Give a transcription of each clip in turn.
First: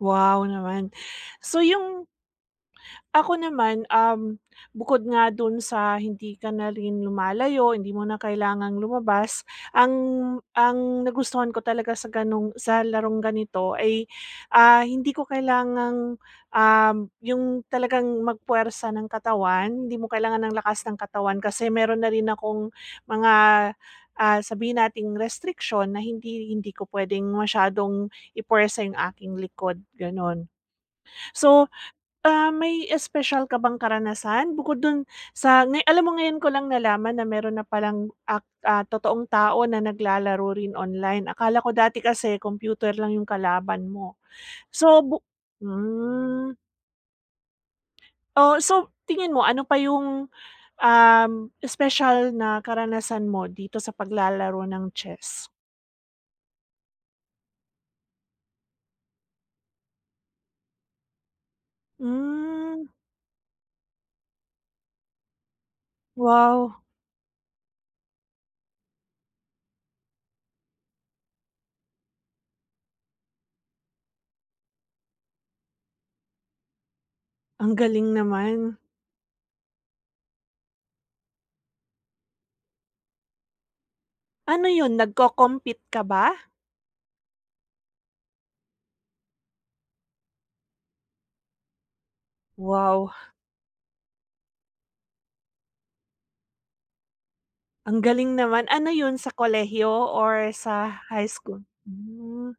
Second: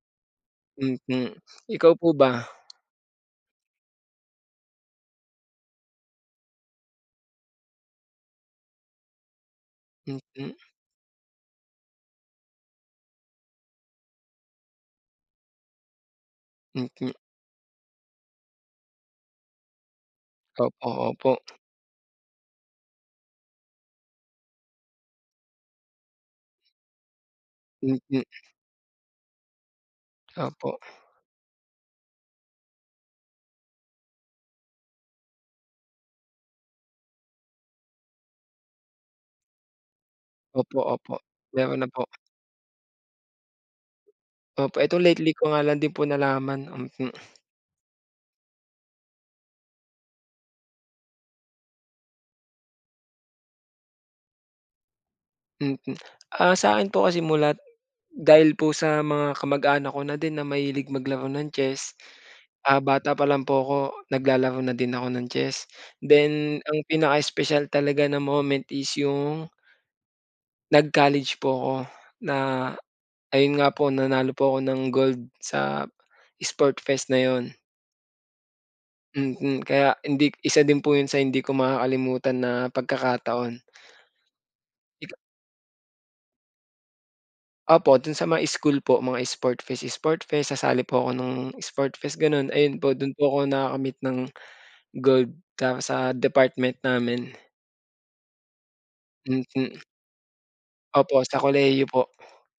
Wow naman. Mhm. So, ikaw 'yung po ba? ako naman, um, bukod nga dun sa hindi ka na rin lumalayo, hindi mo na kailangang lumabas. Ang Mhm. ang nagustuhan ko talaga sa ganung sa larong ganito ay, ah, hindi ko kailangang, um, Mhm. 'yung talagang mag-puwersa ng katawan. Hindi mo kailangan ng lakas Opo, ng opo. katawan kasi meron na rin akong, mga, ah, sabihin nating restriction na hindi hindi ko puwedeng masyadong Mhm. ipuwersa 'yung aking likod, gano'n. Opo. So, ah, may espesyal ka bang karanasan, bukod dun sa ngay alam mo ngayon ko lang nalaman na meron na pa lang ak ah, totoong tao na naglalaro rin Opo, opo. online. Akala ko Meron na dati po. kasi kompyuter lang 'yung kalaban mo. Opo, ito So, bu lately ko nga lang din po hmm. nalaman, mhm. Oh, so tingin mo, ano pa 'yung, um, espesyal na karanasan mo dito sa paglalaro ng chess? Mhm. Ah, sa'kin po kasi mulat dahil po sa mga kamag-anak ko na din na mahilig maglaro ng chess, ah, Hmm. bata pa lang po ako, naglalaro na din ako ng chess. Then, Wow. ang pinaka-espesyal talaga na moment is 'yung nag-college po ako, na ayun nga po, nanalo po ako ng gold sa sport fest na 'yon. Ang galing naman. Mhm, kaya hindi isa din po 'yun sa hindi ko makakalimutan na pagkakataon. Ano 'yun, [unintelligible] nagko-compete ka ba? Opo, dun sa mga school po, mga sport fest-sport fest, sasali po ako ng sport fest gano'n. Ayun po, Wow. dun po ako nakakamit ng gold, tapos sa department namin. Ang galing naman. Ano 'yun sa Mhm. kolehiyo or sa Opo, high sa school? kolehiyo po. Hmm.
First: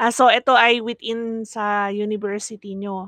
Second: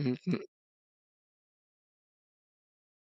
Ah, so eto ay within sa university niyo?